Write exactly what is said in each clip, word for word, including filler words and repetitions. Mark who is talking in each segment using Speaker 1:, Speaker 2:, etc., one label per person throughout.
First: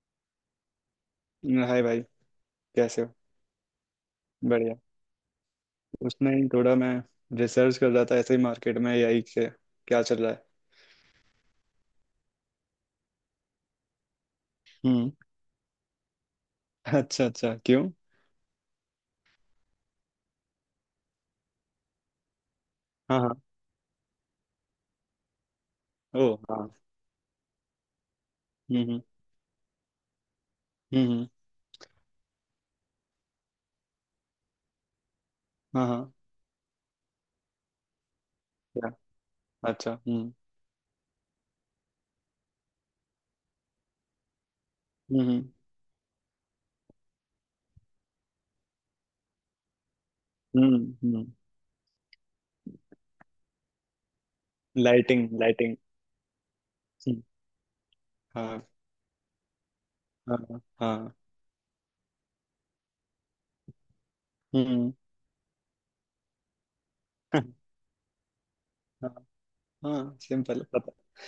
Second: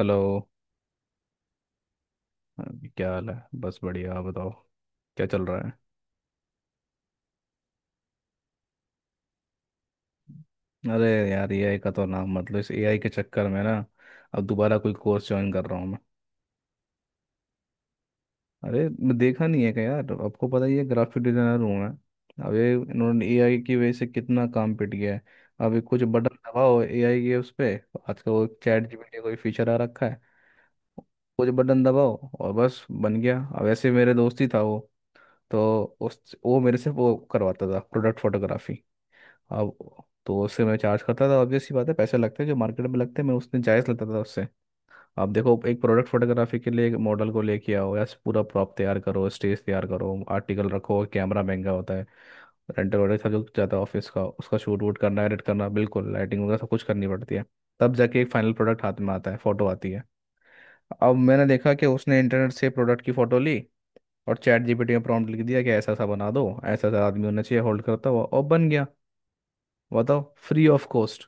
Speaker 1: Hello.
Speaker 2: Hi भाई। कैसे
Speaker 1: क्या
Speaker 2: हो।
Speaker 1: हाल है? बस बढ़िया, आप बताओ।
Speaker 2: बढ़िया।
Speaker 1: क्या चल रहा
Speaker 2: उसमें ही थोड़ा मैं रिसर्च कर रहा था ऐसे ही मार्केट में एआई के क्या चल रहा है।
Speaker 1: है? अरे यार, एआई का तो नाम, मतलब इस एआई के चक्कर में ना अब दोबारा कोई
Speaker 2: हम्म।
Speaker 1: कोर्स ज्वाइन कर रहा हूँ मैं।
Speaker 2: अच्छा अच्छा क्यों।
Speaker 1: अरे मैं देखा नहीं है क्या यार, आपको पता ही है ग्राफिक डिजाइनर हूँ मैं। अब ये
Speaker 2: हाँ
Speaker 1: इन्होंने
Speaker 2: हाँ।
Speaker 1: एआई की वजह से कितना काम पिट गया है। अब ये कुछ
Speaker 2: ओ
Speaker 1: बटन
Speaker 2: हाँ।
Speaker 1: दबाओ एआई के उस पे। आजकल वो
Speaker 2: हम्म
Speaker 1: चैट
Speaker 2: हम्म।
Speaker 1: जीपीटी कोई फीचर आ रखा है,
Speaker 2: हम्म।
Speaker 1: कुछ बटन दबाओ और बस बन गया। अब ऐसे मेरे दोस्त ही था वो, तो
Speaker 2: हाँ हाँ।
Speaker 1: उस वो मेरे से वो करवाता था प्रोडक्ट फोटोग्राफी।
Speaker 2: क्या।
Speaker 1: अब,
Speaker 2: अच्छा हम्म।
Speaker 1: तो उससे मैं चार्ज करता था, ऑब्वियस सी बात है पैसे लगते हैं जो मार्केट में लगते हैं, मैं उसने जायज़ लेता था उससे। अब
Speaker 2: हम्म
Speaker 1: देखो, एक प्रोडक्ट फोटोग्राफी के लिए एक मॉडल को लेके आओ, या पूरा प्रॉप तैयार करो, स्टेज तैयार करो, आर्टिकल
Speaker 2: हम्म
Speaker 1: रखो,
Speaker 2: हम्म।
Speaker 1: कैमरा महंगा होता है, रेंटल वेंटल सब जो जाता है ऑफिस का, उसका शूट वूट करना,
Speaker 2: लाइटिंग
Speaker 1: एडिट करना,
Speaker 2: लाइटिंग।
Speaker 1: बिल्कुल लाइटिंग वगैरह सब कुछ करनी पड़ती है। तब जाके एक फाइनल
Speaker 2: हाँ
Speaker 1: प्रोडक्ट हाथ में आता है, फोटो आती है।
Speaker 2: हाँ।
Speaker 1: अब
Speaker 2: हाँ।
Speaker 1: मैंने देखा कि उसने इंटरनेट से प्रोडक्ट की फ़ोटो ली और चैट
Speaker 2: हम्म।
Speaker 1: जीपीटी में प्रॉम्प्ट लिख दिया कि ऐसा ऐसा बना दो, ऐसा ऐसा आदमी होना चाहिए होल्ड करता हुआ, और बन गया।
Speaker 2: हाँ। हाँ
Speaker 1: बताओ,
Speaker 2: सिंपल।
Speaker 1: Free of cost.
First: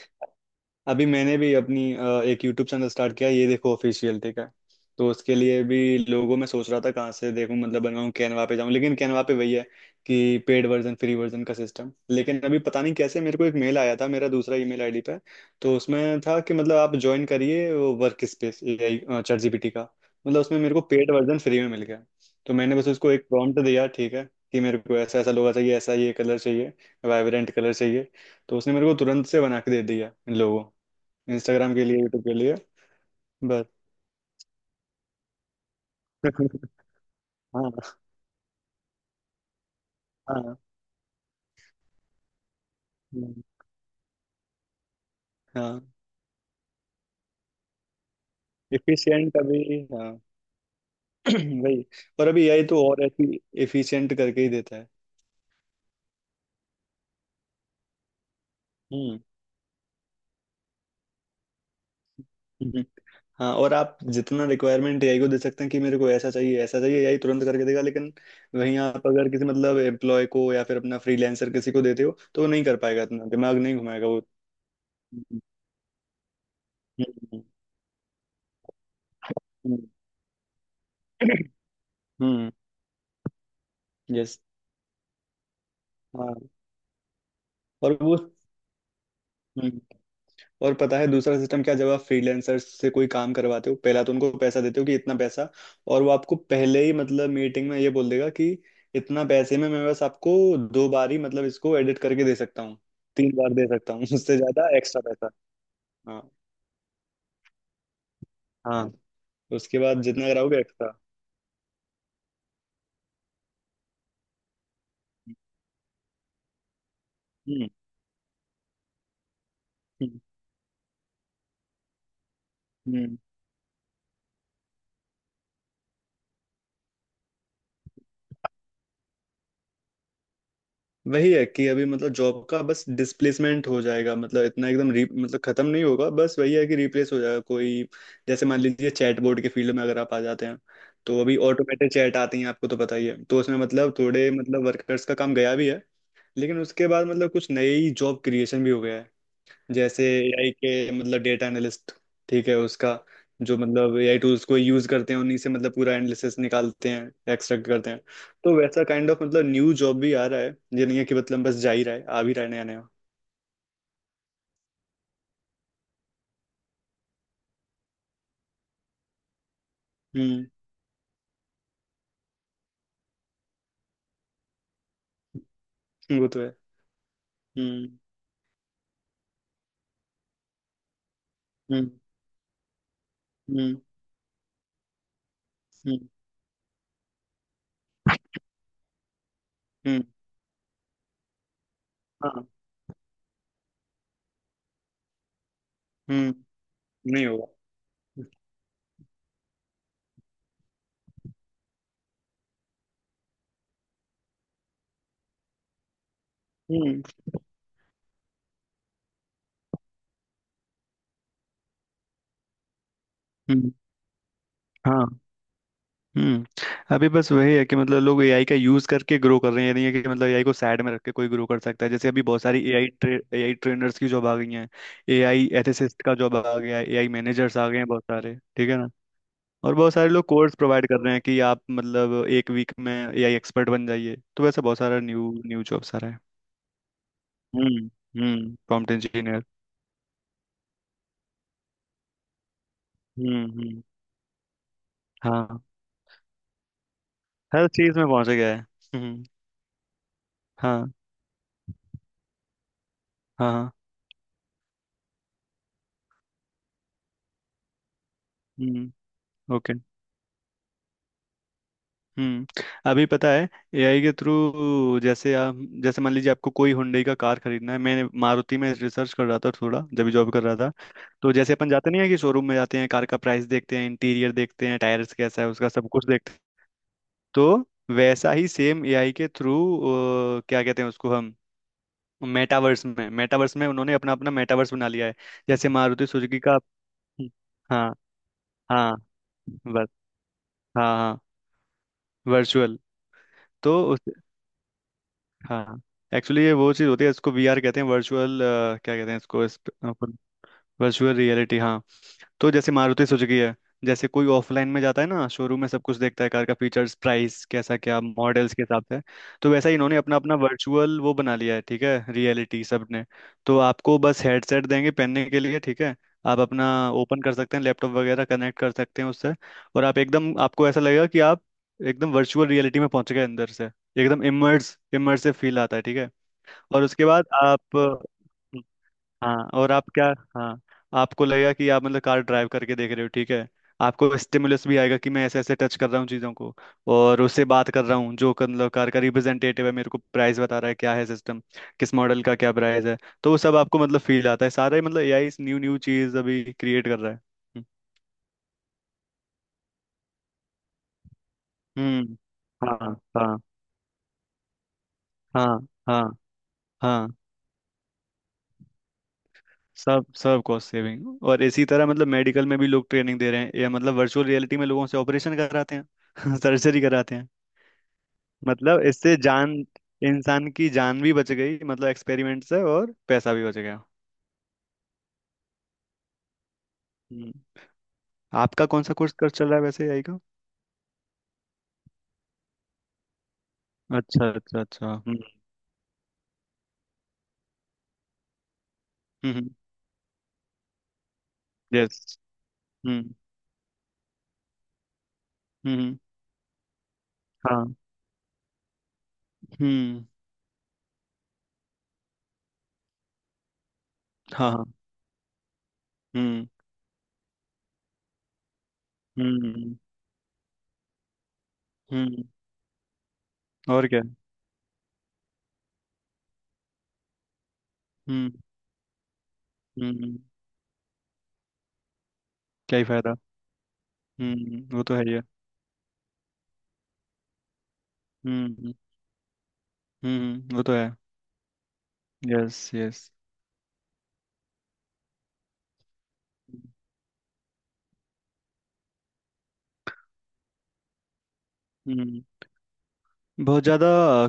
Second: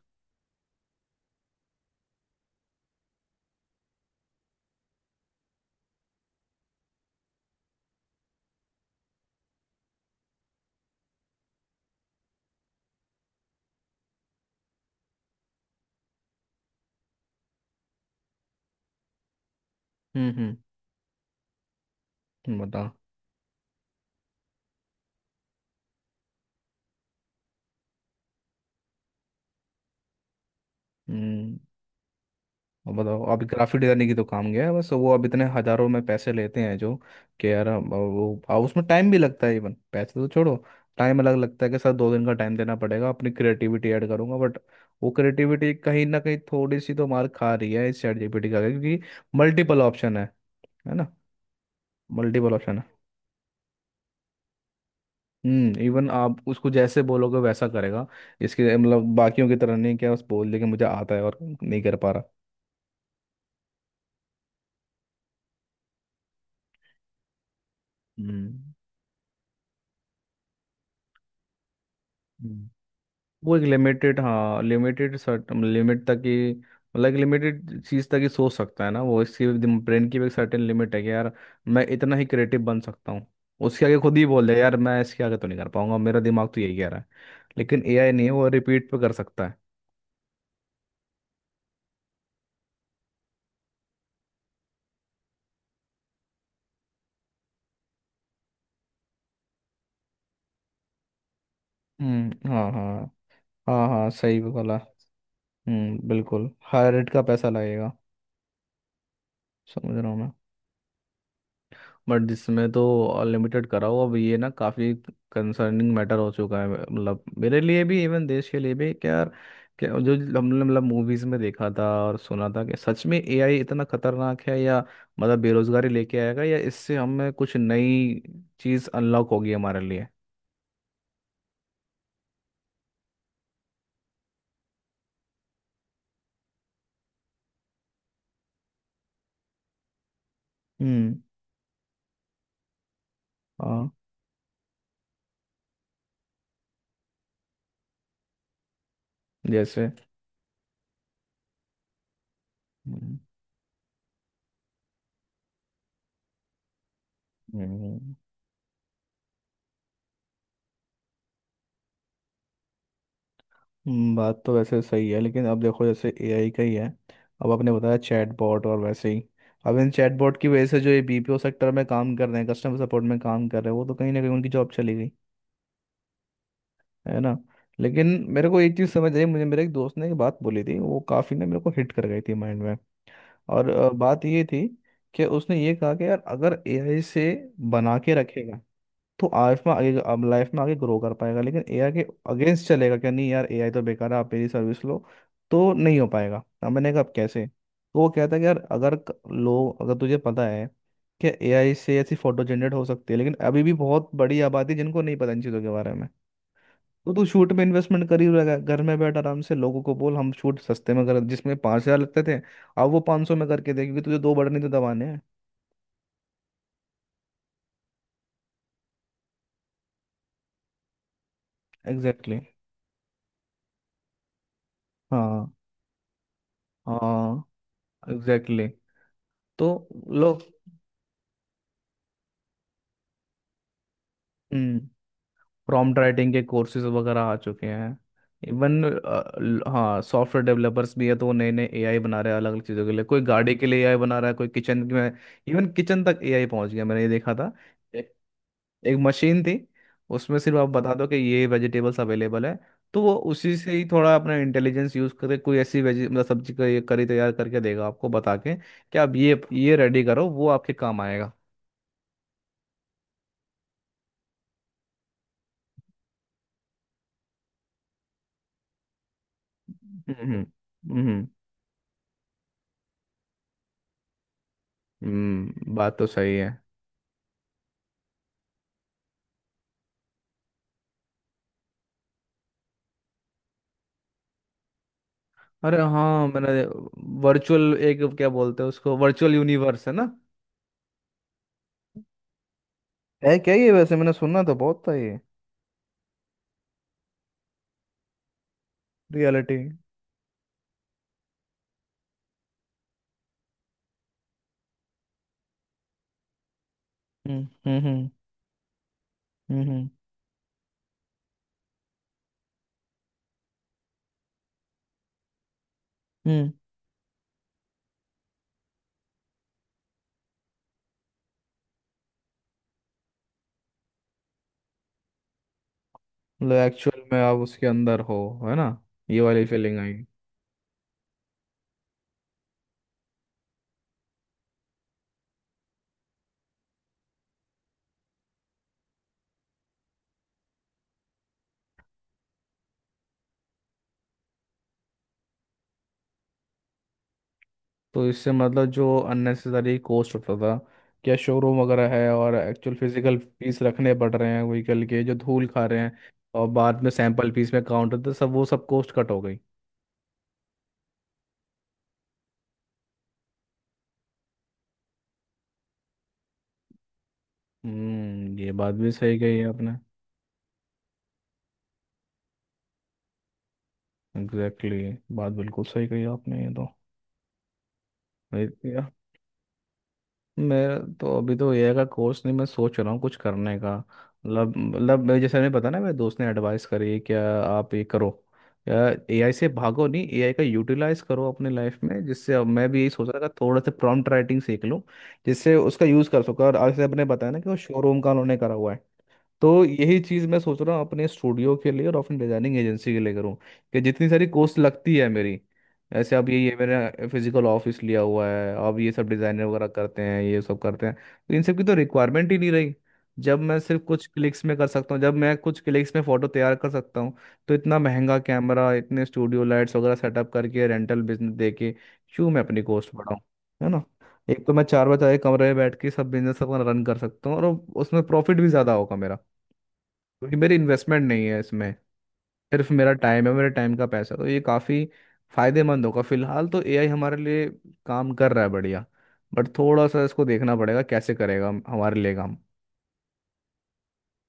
Speaker 2: अभी मैंने भी अपनी अ, एक यूट्यूब चैनल स्टार्ट किया ये देखो ऑफिशियल ठीक है। तो उसके लिए भी लोगों में सोच रहा था कहाँ से देखूं मतलब बनवाऊं कैनवा पे जाऊं लेकिन कैनवा पे वही है कि पेड वर्जन फ्री वर्जन का सिस्टम। लेकिन अभी पता नहीं कैसे मेरे को एक मेल आया था मेरा दूसरा ईमेल आईडी पे। तो उसमें था कि मतलब आप ज्वाइन करिए वो work space AI chat GPT का।
Speaker 1: हम्म।
Speaker 2: मतलब
Speaker 1: हम्म।
Speaker 2: उसमें मेरे को पेड वर्जन फ्री में मिल गया। तो मैंने बस
Speaker 1: बताओ।
Speaker 2: उसको एक प्रॉम्प्ट दिया ठीक है कि मेरे को ऐसा ऐसा लोगो चाहिए ऐसा ये कलर चाहिए वाइब्रेंट कलर चाहिए। तो उसने मेरे को तुरंत से बना के दे दिया इन लोगों
Speaker 1: हम्म।
Speaker 2: इंस्टाग्राम के लिए यूट्यूब के लिए।
Speaker 1: अब बताओ, अब
Speaker 2: बस।
Speaker 1: ग्राफिक डिजाइनिंग की तो काम गया है बस वो, अब इतने हजारों में पैसे लेते हैं जो, कि यार
Speaker 2: हाँ
Speaker 1: अब वो, अब उसमें टाइम भी लगता है, इवन पैसे तो छोड़ो,
Speaker 2: हाँ।
Speaker 1: टाइम अलग लगता है कि सर दो दिन का टाइम देना पड़ेगा, अपनी
Speaker 2: हम्म,
Speaker 1: क्रिएटिविटी ऐड करूंगा, बट वो क्रिएटिविटी
Speaker 2: हाँ
Speaker 1: कहीं ना कहीं थोड़ी सी तो मार खा रही है इस चैट जीपीटी का, क्योंकि
Speaker 2: एफिशिएंट अभी
Speaker 1: मल्टीपल
Speaker 2: हाँ।
Speaker 1: ऑप्शन है है ना?
Speaker 2: वही। और अभी
Speaker 1: मल्टीपल
Speaker 2: एआई
Speaker 1: ऑप्शन
Speaker 2: तो
Speaker 1: है।
Speaker 2: और एफिशिएंट करके ही देता है।
Speaker 1: हम्म, इवन आप उसको जैसे बोलोगे वैसा करेगा इसके, मतलब
Speaker 2: हम्म
Speaker 1: बाकियों की तरह नहीं क्या बस बोल दे कि मुझे आता है और नहीं कर पा रहा।
Speaker 2: हम्म। हाँ और आप जितना रिक्वायरमेंट एआई को दे सकते हैं कि मेरे को ऐसा चाहिए ऐसा चाहिए एआई तुरंत करके देगा। लेकिन वहीं आप अगर किसी मतलब एम्प्लॉय को या फिर अपना फ्रीलांसर किसी को देते हो तो वो नहीं
Speaker 1: हम्म,
Speaker 2: कर पाएगा इतना
Speaker 1: वो
Speaker 2: दिमाग
Speaker 1: एक
Speaker 2: नहीं घुमाएगा
Speaker 1: लिमिटेड,
Speaker 2: वो।
Speaker 1: हाँ लिमिटेड सर्टन लिमिट तक ही, मतलब एक
Speaker 2: हम्म
Speaker 1: लिमिटेड चीज़ तक ही सोच सकता है ना वो, इसकी ब्रेन की भी एक सर्टेन लिमिट है कि यार मैं इतना ही
Speaker 2: हम्म।
Speaker 1: क्रिएटिव बन सकता हूँ, उसके आगे खुद ही
Speaker 2: यस।
Speaker 1: बोल दे यार मैं इसके आगे तो नहीं कर पाऊंगा, मेरा
Speaker 2: हाँ।
Speaker 1: दिमाग तो यही कह रहा है। लेकिन
Speaker 2: और
Speaker 1: एआई
Speaker 2: वो
Speaker 1: नहीं है, वो रिपीट पे कर सकता है।
Speaker 2: हम्म। और पता है दूसरा सिस्टम क्या जब आप फ्रीलैंसर से कोई काम करवाते हो। पहला तो उनको पैसा देते हो कि इतना पैसा। और वो आपको पहले ही मतलब मीटिंग में ये बोल देगा कि इतना पैसे में मैं बस आपको दो बार ही मतलब इसको एडिट करके दे
Speaker 1: हम्म।
Speaker 2: सकता
Speaker 1: हाँ
Speaker 2: हूँ
Speaker 1: हाँ।
Speaker 2: तीन बार दे
Speaker 1: हाँ
Speaker 2: सकता हूँ।
Speaker 1: हाँ,
Speaker 2: उससे
Speaker 1: सही बोला।
Speaker 2: ज्यादा एक्स्ट्रा पैसा।
Speaker 1: हम्म,
Speaker 2: हाँ
Speaker 1: बिल्कुल हायर रेट का पैसा लगेगा।
Speaker 2: हाँ। उसके
Speaker 1: समझ
Speaker 2: बाद
Speaker 1: रहा हूँ
Speaker 2: जितना
Speaker 1: मैं,
Speaker 2: कराओगे एक्स्ट्रा।
Speaker 1: बट इसमें तो अनलिमिटेड कराओ। अब ये ना काफ़ी कंसर्निंग मैटर हो चुका है मतलब मेरे
Speaker 2: हम्म
Speaker 1: लिए भी, इवन देश के लिए भी। क्या यार, क्या जो
Speaker 2: हम्म
Speaker 1: हमने मतलब मूवीज़ में देखा था और सुना था कि सच
Speaker 2: हम्म।
Speaker 1: में एआई इतना खतरनाक है, या मतलब बेरोजगारी लेके आएगा, या इससे हमें कुछ नई चीज़ अनलॉक होगी हमारे लिए?
Speaker 2: वही है कि अभी मतलब जॉब का बस डिस्प्लेसमेंट हो जाएगा मतलब इतना एकदम री मतलब खत्म नहीं होगा बस वही है कि रिप्लेस हो जाएगा कोई। जैसे मान लीजिए चैटबॉट के फील्ड में अगर आप आ जाते हैं तो
Speaker 1: हम्म,
Speaker 2: अभी ऑटोमेटेड चैट आती हैं आपको तो पता ही है तो उसमें
Speaker 1: हाँ,
Speaker 2: मतलब थोड़े मतलब वर्कर्स का काम गया भी है। लेकिन उसके बाद मतलब कुछ नई जॉब क्रिएशन भी हो गया है।
Speaker 1: जैसे।
Speaker 2: जैसे एआई के मतलब डेटा एनालिस्ट ठीक है उसका
Speaker 1: हम्म,
Speaker 2: जो मतलब एआई टूल्स को यूज करते हैं उन्हीं से मतलब पूरा एनालिसिस निकालते हैं एक्सट्रैक्ट करते हैं।
Speaker 1: हम्म।
Speaker 2: तो वैसा काइंड ऑफ मतलब न्यू जॉब भी आ रहा है। ये नहीं है कि मतलब बस जा ही रहा है आ भी रहा है नया नया।
Speaker 1: हम्म, बात तो वैसे सही है, लेकिन अब देखो जैसे एआई का ही है, अब आपने बताया चैटबॉट, और वैसे ही अब इन चैटबॉट
Speaker 2: हम्म।
Speaker 1: की वजह से जो ये बीपीओ सेक्टर में काम कर रहे हैं, कस्टमर सपोर्ट में काम कर रहे हैं, वो तो कहीं ना कहीं उनकी जॉब चली गई,
Speaker 2: वो तो है।
Speaker 1: है ना?
Speaker 2: हम्म
Speaker 1: लेकिन मेरे को एक चीज़ समझ आई, मुझे मेरे एक दोस्त ने एक बात बोली थी, वो काफ़ी ना मेरे को
Speaker 2: हम्म
Speaker 1: हिट कर गई थी माइंड में। और
Speaker 2: हम्म
Speaker 1: अ, बात ये थी कि उसने ये कहा
Speaker 2: हम्म
Speaker 1: कि यार अगर एआई से बना के रखेगा तो आइफ में आगे,
Speaker 2: हम्म,
Speaker 1: अब लाइफ में आगे ग्रो कर पाएगा, लेकिन एआई के
Speaker 2: हाँ।
Speaker 1: अगेंस्ट चलेगा क्या, नहीं यार एआई तो बेकार है आप मेरी सर्विस लो, तो नहीं हो
Speaker 2: हम्म
Speaker 1: पाएगा। अब मैंने कहा अब
Speaker 2: नहीं होगा।
Speaker 1: कैसे, तो वो कहता है कि यार अगर क- लोग अगर तुझे पता है कि एआई से ऐसी फोटो जनरेट हो सकती है, लेकिन अभी भी बहुत बड़ी आबादी है जिनको नहीं पता इन चीज़ों के बारे में,
Speaker 2: हम्म
Speaker 1: तो तू शूट में इन्वेस्टमेंट कर ही रहेगा, घर में बैठ आराम से लोगों को बोल हम शूट सस्ते में कर, जिसमें पाँच हज़ार लगते थे अब वो पाँच सौ में
Speaker 2: हम्म।
Speaker 1: करके दे, क्योंकि तुझे दो बटन ही तो दबाने
Speaker 2: हाँ
Speaker 1: हैं।
Speaker 2: हम्म। अभी बस वही है कि मतलब लोग एआई का यूज करके ग्रो कर रहे हैं ये नहीं है कि मतलब एआई को साइड में रख के कोई ग्रो कर सकता है। जैसे अभी
Speaker 1: एग्जैक्टली
Speaker 2: बहुत
Speaker 1: exactly।
Speaker 2: सारी एआई ट्रे, एआई ट्रेनर्स की जॉब आ गई हैं।
Speaker 1: हाँ
Speaker 2: एआई एथिसिस्ट का जॉब आ गया है एआई
Speaker 1: हाँ।
Speaker 2: मैनेजर्स आ गए हैं बहुत सारे
Speaker 1: एग्जैक्टली
Speaker 2: ठीक है
Speaker 1: exactly।
Speaker 2: ना। और
Speaker 1: तो
Speaker 2: बहुत सारे लोग
Speaker 1: लो,
Speaker 2: कोर्स प्रोवाइड कर रहे हैं कि आप मतलब एक वीक में एआई एक्सपर्ट बन जाइए तो वैसे बहुत
Speaker 1: हम्म,
Speaker 2: सारा न्यू न्यू जॉब
Speaker 1: प्रॉम्प्ट
Speaker 2: सारा है।
Speaker 1: राइटिंग के कोर्सेज वगैरह आ चुके
Speaker 2: हम्म
Speaker 1: हैं।
Speaker 2: हम्म
Speaker 1: इवन
Speaker 2: प्रॉम्प्ट इंजीनियर।
Speaker 1: हाँ, सॉफ्टवेयर डेवलपर्स भी है तो वो नए नए एआई बना रहे हैं, अलग अलग चीज़ों के लिए, कोई
Speaker 2: हम्म
Speaker 1: गाड़ी के लिए
Speaker 2: हम्म।
Speaker 1: एआई बना रहा है, कोई किचन में।
Speaker 2: हाँ।
Speaker 1: इवन किचन तक एआई पहुंच गया, मैंने ये देखा था।
Speaker 2: हर चीज में
Speaker 1: एक,
Speaker 2: पहुंच गया है।
Speaker 1: एक
Speaker 2: हम्म।
Speaker 1: मशीन थी, उसमें सिर्फ आप
Speaker 2: हाँ
Speaker 1: बता दो कि ये वेजिटेबल्स अवेलेबल है, तो वो
Speaker 2: हाँ।
Speaker 1: उसी से
Speaker 2: हाँ,
Speaker 1: ही थोड़ा अपना इंटेलिजेंस यूज करके कोई ऐसी वेजी मतलब सब्जी का ये करी तैयार करके देगा, आपको बता के
Speaker 2: हम्म।
Speaker 1: कि आप ये
Speaker 2: ओके।
Speaker 1: ये रेडी करो, वो आपके काम आएगा।
Speaker 2: हम्म। अभी पता है एआई के थ्रू जैसे आप जैसे मान लीजिए आपको कोई हुंडई का कार खरीदना है मैं मारुति में रिसर्च कर रहा था थोड़ा जब भी
Speaker 1: हम्म
Speaker 2: जॉब कर
Speaker 1: हम्म
Speaker 2: रहा था।
Speaker 1: हम्म।
Speaker 2: तो जैसे अपन जाते नहीं है कि शोरूम में जाते हैं कार का प्राइस देखते हैं इंटीरियर देखते हैं टायर्स कैसा है उसका
Speaker 1: हम्म,
Speaker 2: सब
Speaker 1: बात तो
Speaker 2: कुछ देखते
Speaker 1: सही
Speaker 2: हैं।
Speaker 1: है।
Speaker 2: तो वैसा ही सेम एआई के थ्रू क्या कहते हैं उसको हम मेटावर्स में मेटावर्स में उन्होंने अपना अपना मेटावर्स बना लिया है जैसे
Speaker 1: अरे
Speaker 2: मारुति
Speaker 1: हाँ,
Speaker 2: सुजुकी
Speaker 1: मैंने,
Speaker 2: का।
Speaker 1: वर्चुअल
Speaker 2: हाँ
Speaker 1: एक क्या बोलते हैं
Speaker 2: हाँ।
Speaker 1: उसको, वर्चुअल यूनिवर्स
Speaker 2: बस।
Speaker 1: है ना,
Speaker 2: हाँ हाँ। वर्चुअल।
Speaker 1: है क्या ये?
Speaker 2: तो
Speaker 1: वैसे मैंने सुना तो बहुत था ये।
Speaker 2: हाँ एक्चुअली ये वो चीज़ होती है इसको वीआर कहते हैं वर्चुअल क्या कहते हैं इसको
Speaker 1: रियलिटी।
Speaker 2: इस, वर्चुअल रियलिटी हाँ। तो जैसे मारुति सुजुकी है। जैसे कोई ऑफलाइन में जाता है ना शोरूम में सब कुछ देखता है कार का फीचर्स
Speaker 1: हम्म
Speaker 2: प्राइस कैसा
Speaker 1: हम्म
Speaker 2: क्या
Speaker 1: हम्म
Speaker 2: मॉडल्स के हिसाब से। तो वैसा ही
Speaker 1: हम्म।
Speaker 2: इन्होंने अपना अपना वर्चुअल वो बना लिया है ठीक है रियलिटी सब ने। तो आपको बस हेडसेट देंगे पहनने के लिए ठीक है। आप
Speaker 1: हम्म।
Speaker 2: अपना ओपन कर सकते हैं लैपटॉप वगैरह कनेक्ट कर सकते हैं उससे। और आप एकदम आपको ऐसा लगेगा कि आप एकदम वर्चुअल रियलिटी में पहुंच गए अंदर से। एकदम इमर्स इमर्सिव फील आता है ठीक है।
Speaker 1: मतलब
Speaker 2: और
Speaker 1: एक्चुअल
Speaker 2: उसके
Speaker 1: में
Speaker 2: बाद
Speaker 1: आप उसके
Speaker 2: आप
Speaker 1: अंदर हो, है ना? ये
Speaker 2: हाँ
Speaker 1: वाली
Speaker 2: और
Speaker 1: फीलिंग
Speaker 2: आप
Speaker 1: आई।
Speaker 2: क्या हाँ आपको लगेगा कि आप मतलब कार ड्राइव करके देख रहे हो ठीक है। आपको स्टिमुलस भी आएगा कि मैं ऐसे ऐसे टच कर रहा हूँ चीज़ों को और उससे बात कर रहा हूँ जो कर- मतलब कार का रिप्रेजेंटेटिव है मेरे को प्राइस बता रहा है क्या है सिस्टम किस मॉडल का क्या प्राइस है। तो वो सब आपको मतलब फील आता है सारा ही मतलब एआई इस न्यू न्यू चीज़ अभी क्रिएट कर रहा है।
Speaker 1: तो इससे मतलब जो अननेसेसरी कॉस्ट होता था, क्या शोरूम वगैरह है,
Speaker 2: हम्म।
Speaker 1: और एक्चुअल
Speaker 2: हाँ
Speaker 1: फिजिकल
Speaker 2: हाँ।
Speaker 1: पीस रखने पड़ रहे हैं व्हीकल के जो धूल
Speaker 2: हाँ
Speaker 1: खा रहे हैं,
Speaker 2: हाँ।
Speaker 1: और बाद में
Speaker 2: हाँ
Speaker 1: सैंपल पीस में काउंट होता है, सब वो सब कॉस्ट कट हो गई।
Speaker 2: सब सब कॉस्ट सेविंग। और इसी तरह मतलब मेडिकल में भी लोग ट्रेनिंग दे रहे हैं या मतलब वर्चुअल रियलिटी में लोगों से ऑपरेशन कराते हैं। सर्जरी कराते हैं।
Speaker 1: हम्म, ये बात
Speaker 2: मतलब
Speaker 1: भी
Speaker 2: इससे
Speaker 1: सही कही है
Speaker 2: जान
Speaker 1: आपने।
Speaker 2: इंसान की जान भी बच गई मतलब एक्सपेरिमेंट से और पैसा भी बच गया।
Speaker 1: Exactly exactly। बात बिल्कुल सही कही आपने, ये तो
Speaker 2: हम्म।
Speaker 1: नहीं
Speaker 2: आपका कौन
Speaker 1: किया।
Speaker 2: सा कोर्स कर चल रहा है वैसे आई का।
Speaker 1: मेरा तो अभी तो ये का कोर्स नहीं, मैं सोच रहा हूँ कुछ करने का
Speaker 2: अच्छा
Speaker 1: मतलब,
Speaker 2: अच्छा अच्छा
Speaker 1: मतलब
Speaker 2: हम्म।
Speaker 1: मैं- जैसे मैंने पता ना मेरे दोस्त ने एडवाइस करी क्या आप ये करो, एआई
Speaker 2: yes।
Speaker 1: से
Speaker 2: हम्म।
Speaker 1: भागो नहीं, एआई का यूटिलाइज करो अपने लाइफ में,
Speaker 2: यस।
Speaker 1: जिससे अब मैं भी यही सोच
Speaker 2: हम्म।
Speaker 1: रहा था थोड़ा सा प्रॉम्प्ट राइटिंग सीख लूँ जिससे उसका
Speaker 2: हम्म।
Speaker 1: यूज़ कर सकूँ। और जैसे आपने बताया ना कि वो
Speaker 2: हाँ।
Speaker 1: शोरूम का उन्होंने करा हुआ है, तो यही
Speaker 2: हम्म।
Speaker 1: चीज़ मैं सोच रहा हूँ अपने स्टूडियो के लिए और अपनी डिजाइनिंग एजेंसी के लिए करूँ, कि जितनी सारी
Speaker 2: हाँ
Speaker 1: कोर्स
Speaker 2: हाँ।
Speaker 1: लगती है मेरी, ऐसे अब ये
Speaker 2: हम्म
Speaker 1: ये मेरा फिजिकल ऑफिस लिया हुआ है, अब ये सब डिज़ाइनर वगैरह
Speaker 2: हम्म
Speaker 1: करते हैं ये सब करते हैं, तो इन सब की तो
Speaker 2: हम्म हम्म।
Speaker 1: रिक्वायरमेंट ही नहीं रही जब मैं सिर्फ
Speaker 2: और क्या।
Speaker 1: कुछ क्लिक्स में कर सकता हूँ, जब मैं कुछ क्लिक्स में फ़ोटो तैयार कर सकता हूँ, तो इतना महंगा
Speaker 2: हम्म
Speaker 1: कैमरा, इतने स्टूडियो लाइट्स
Speaker 2: हम्म
Speaker 1: वगैरह
Speaker 2: हम्म।
Speaker 1: सेटअप करके रेंटल बिजनेस दे के क्यों मैं अपनी
Speaker 2: क्या ही
Speaker 1: कॉस्ट
Speaker 2: फायदा।
Speaker 1: बढ़ाऊँ, है ना? एक तो मैं
Speaker 2: हम्म वो
Speaker 1: चार
Speaker 2: तो है
Speaker 1: बजे
Speaker 2: ही है।
Speaker 1: एक कमरे में बैठ के सब बिजनेस अपना रन कर सकता हूँ, और उसमें प्रॉफिट
Speaker 2: हम्म
Speaker 1: भी ज़्यादा
Speaker 2: हम्म।
Speaker 1: होगा मेरा, क्योंकि मेरी
Speaker 2: हम्म, वो तो है।
Speaker 1: इन्वेस्टमेंट नहीं है इसमें,
Speaker 2: यस
Speaker 1: सिर्फ मेरा
Speaker 2: यस।
Speaker 1: टाइम है, मेरे टाइम का पैसा, तो ये काफ़ी फायदेमंद होगा फिलहाल तो,
Speaker 2: हम्म
Speaker 1: एआई हमारे लिए काम कर रहा है, बढ़िया। बट थोड़ा सा इसको देखना पड़ेगा कैसे करेगा हम- हमारे लिए
Speaker 2: हम्म।
Speaker 1: काम।
Speaker 2: बहुत ज़्यादा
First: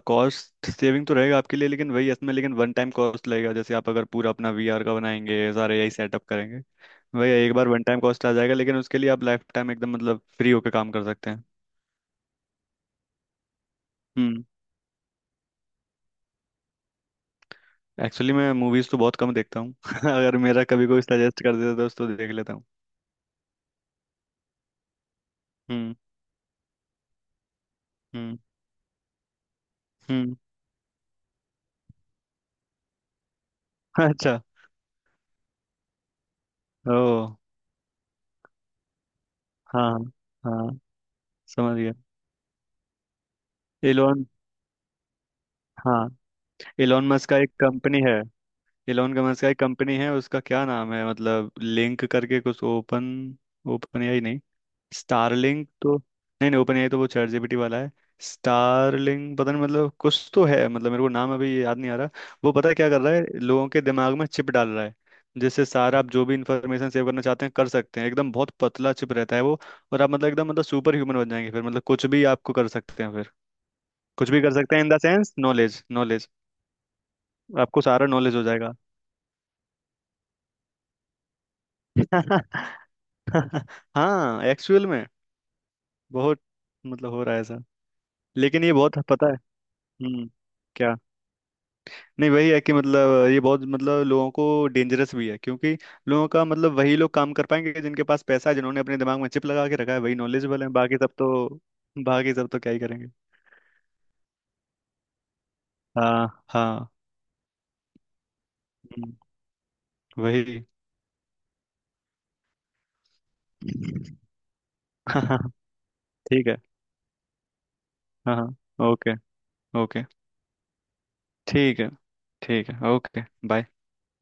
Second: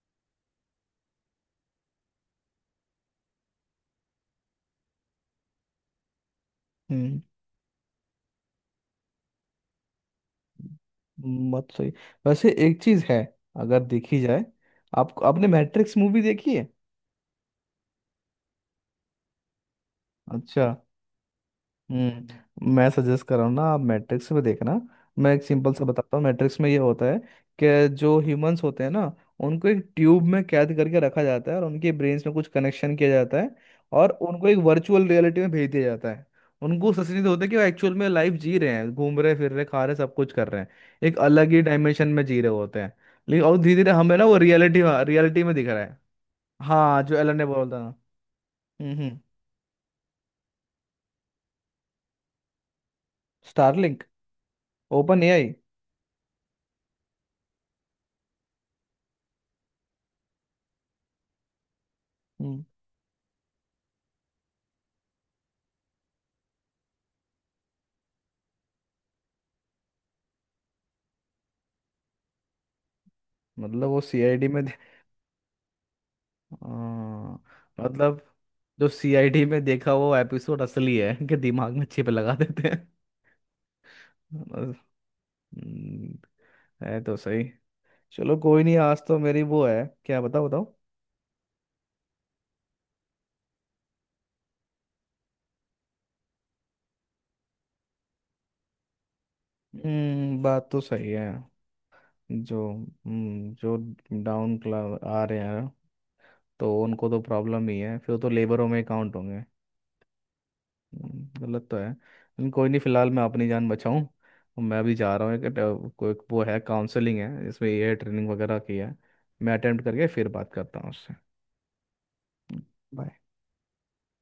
Speaker 2: कॉस्ट सेविंग तो रहेगा आपके लिए लेकिन वही इसमें लेकिन वन टाइम कॉस्ट लगेगा जैसे आप अगर पूरा अपना वीआर का बनाएंगे सारे यही सेटअप करेंगे।
Speaker 1: हम्म,
Speaker 2: वही एक बार वन टाइम कॉस्ट आ जाएगा लेकिन उसके लिए आप लाइफ टाइम एकदम मतलब फ्री होकर काम कर सकते हैं।
Speaker 1: बात सही। वैसे एक चीज है, अगर देखी
Speaker 2: हम्म।
Speaker 1: जाए, आप आपने मैट्रिक्स मूवी देखी है?
Speaker 2: एक्चुअली मैं मूवीज़ तो बहुत कम देखता हूँ। अगर मेरा
Speaker 1: अच्छा।
Speaker 2: कभी कोई सजेस्ट कर देता है तो उसको देख लेता हूँ।
Speaker 1: हम्म, मैं सजेस्ट कर रहा हूँ ना, आप मैट्रिक्स में देखना। मैं एक सिंपल सा
Speaker 2: हम्म
Speaker 1: बताता हूँ, मैट्रिक्स में ये होता है कि जो
Speaker 2: हम्म
Speaker 1: ह्यूमंस होते हैं ना, उनको एक ट्यूब
Speaker 2: हम्म।
Speaker 1: में कैद करके रखा जाता है और उनके ब्रेन्स में कुछ कनेक्शन किया जाता है, और
Speaker 2: अच्छा।
Speaker 1: उनको एक वर्चुअल रियलिटी में भेज दिया जाता है। उनको
Speaker 2: ओ।
Speaker 1: सचेत होता है कि वो एक्चुअल में लाइफ जी रहे हैं, घूम रहे फिर रहे खा
Speaker 2: हाँ।
Speaker 1: रहे सब कुछ कर रहे हैं,
Speaker 2: हाँ।
Speaker 1: एक अलग ही
Speaker 2: समझ गया।
Speaker 1: डायमेंशन में जी रहे होते हैं। लेकिन और धीरे धीरे हमें ना
Speaker 2: एलोन।
Speaker 1: वो रियलिटी, रियलिटी में दिख रहा है।
Speaker 2: हाँ।
Speaker 1: हाँ,
Speaker 2: एलोन
Speaker 1: जो
Speaker 2: मस्क
Speaker 1: एलन
Speaker 2: का
Speaker 1: ने
Speaker 2: एक
Speaker 1: बोला था।
Speaker 2: कंपनी है।
Speaker 1: हम्म
Speaker 2: इलोन
Speaker 1: हम्म।
Speaker 2: गमस का एक कंपनी है उसका क्या नाम है मतलब लिंक करके कुछ ओपन। Open
Speaker 1: Starlink.
Speaker 2: एआई नहीं।
Speaker 1: Open AI.
Speaker 2: स्टारलिंक तो नहीं नहीं ओपन एआई तो वो चैट जीपीटी वाला है। स्टारलिंक पता नहीं मतलब कुछ तो है मतलब मेरे को नाम अभी याद नहीं आ रहा। वो पता है क्या कर रहा है लोगों के दिमाग में चिप डाल रहा है जिससे सारा आप जो भी इंफॉर्मेशन सेव करना चाहते हैं कर सकते हैं एकदम बहुत पतला चिप रहता है वो। और आप मतलब एकदम मतलब सुपर ह्यूमन बन जाएंगे फिर मतलब कुछ भी आपको कर सकते हैं फिर।
Speaker 1: मतलब वो
Speaker 2: कुछ भी
Speaker 1: सीआईडी
Speaker 2: कर
Speaker 1: में दे...
Speaker 2: सकते हैं in the sense knowledge knowledge.
Speaker 1: हाँ,
Speaker 2: आपको सारा
Speaker 1: मतलब
Speaker 2: नॉलेज हो जाएगा।
Speaker 1: जो सीआईडी में देखा वो एपिसोड असली है कि दिमाग में चिप लगा देते हैं?
Speaker 2: हाँ
Speaker 1: बस,
Speaker 2: एक्चुअल में
Speaker 1: हम्म,
Speaker 2: बहुत
Speaker 1: है
Speaker 2: मतलब
Speaker 1: तो
Speaker 2: हो रहा है
Speaker 1: सही।
Speaker 2: ऐसा।
Speaker 1: चलो कोई
Speaker 2: लेकिन ये
Speaker 1: नहीं,
Speaker 2: बहुत
Speaker 1: आज तो
Speaker 2: पता है।
Speaker 1: मेरी वो है, क्या?
Speaker 2: हम्म।
Speaker 1: बताओ बताओ।
Speaker 2: क्या। नहीं वही है कि मतलब ये बहुत मतलब लोगों को डेंजरस भी है क्योंकि लोगों का मतलब वही लोग काम कर पाएंगे जिनके पास पैसा है जिन्होंने अपने दिमाग में चिप लगा के रखा है वही
Speaker 1: हम्म,
Speaker 2: नॉलेजेबल
Speaker 1: बात
Speaker 2: है
Speaker 1: तो
Speaker 2: बाकी
Speaker 1: सही
Speaker 2: सब
Speaker 1: है।
Speaker 2: तो। बाकी सब
Speaker 1: जो
Speaker 2: तो क्या ही करेंगे।
Speaker 1: हम्म, जो डाउन क्लास आ रहे हैं,
Speaker 2: हाँ
Speaker 1: तो
Speaker 2: हाँ।
Speaker 1: उनको तो प्रॉब्लम ही है फिर, तो लेबरों में काउंट
Speaker 2: हम्म,
Speaker 1: होंगे।
Speaker 2: वही।
Speaker 1: हम्म, गलत तो है लेकिन कोई नहीं, फिलहाल मैं अपनी जान बचाऊं। मैं भी जा
Speaker 2: हाँ
Speaker 1: रहा हूँ
Speaker 2: हाँ
Speaker 1: एक, अ, कोई वो
Speaker 2: ठीक है।
Speaker 1: है काउंसलिंग है, इसमें ये ट्रेनिंग
Speaker 2: हाँ
Speaker 1: वगैरह की
Speaker 2: हाँ
Speaker 1: है।
Speaker 2: ओके।
Speaker 1: मैं अटेम्प्ट
Speaker 2: ओके
Speaker 1: करके फिर बात करता हूँ उससे।
Speaker 2: ठीक है।
Speaker 1: हम्म,
Speaker 2: ठीक है
Speaker 1: bye।
Speaker 2: ओके। बाय।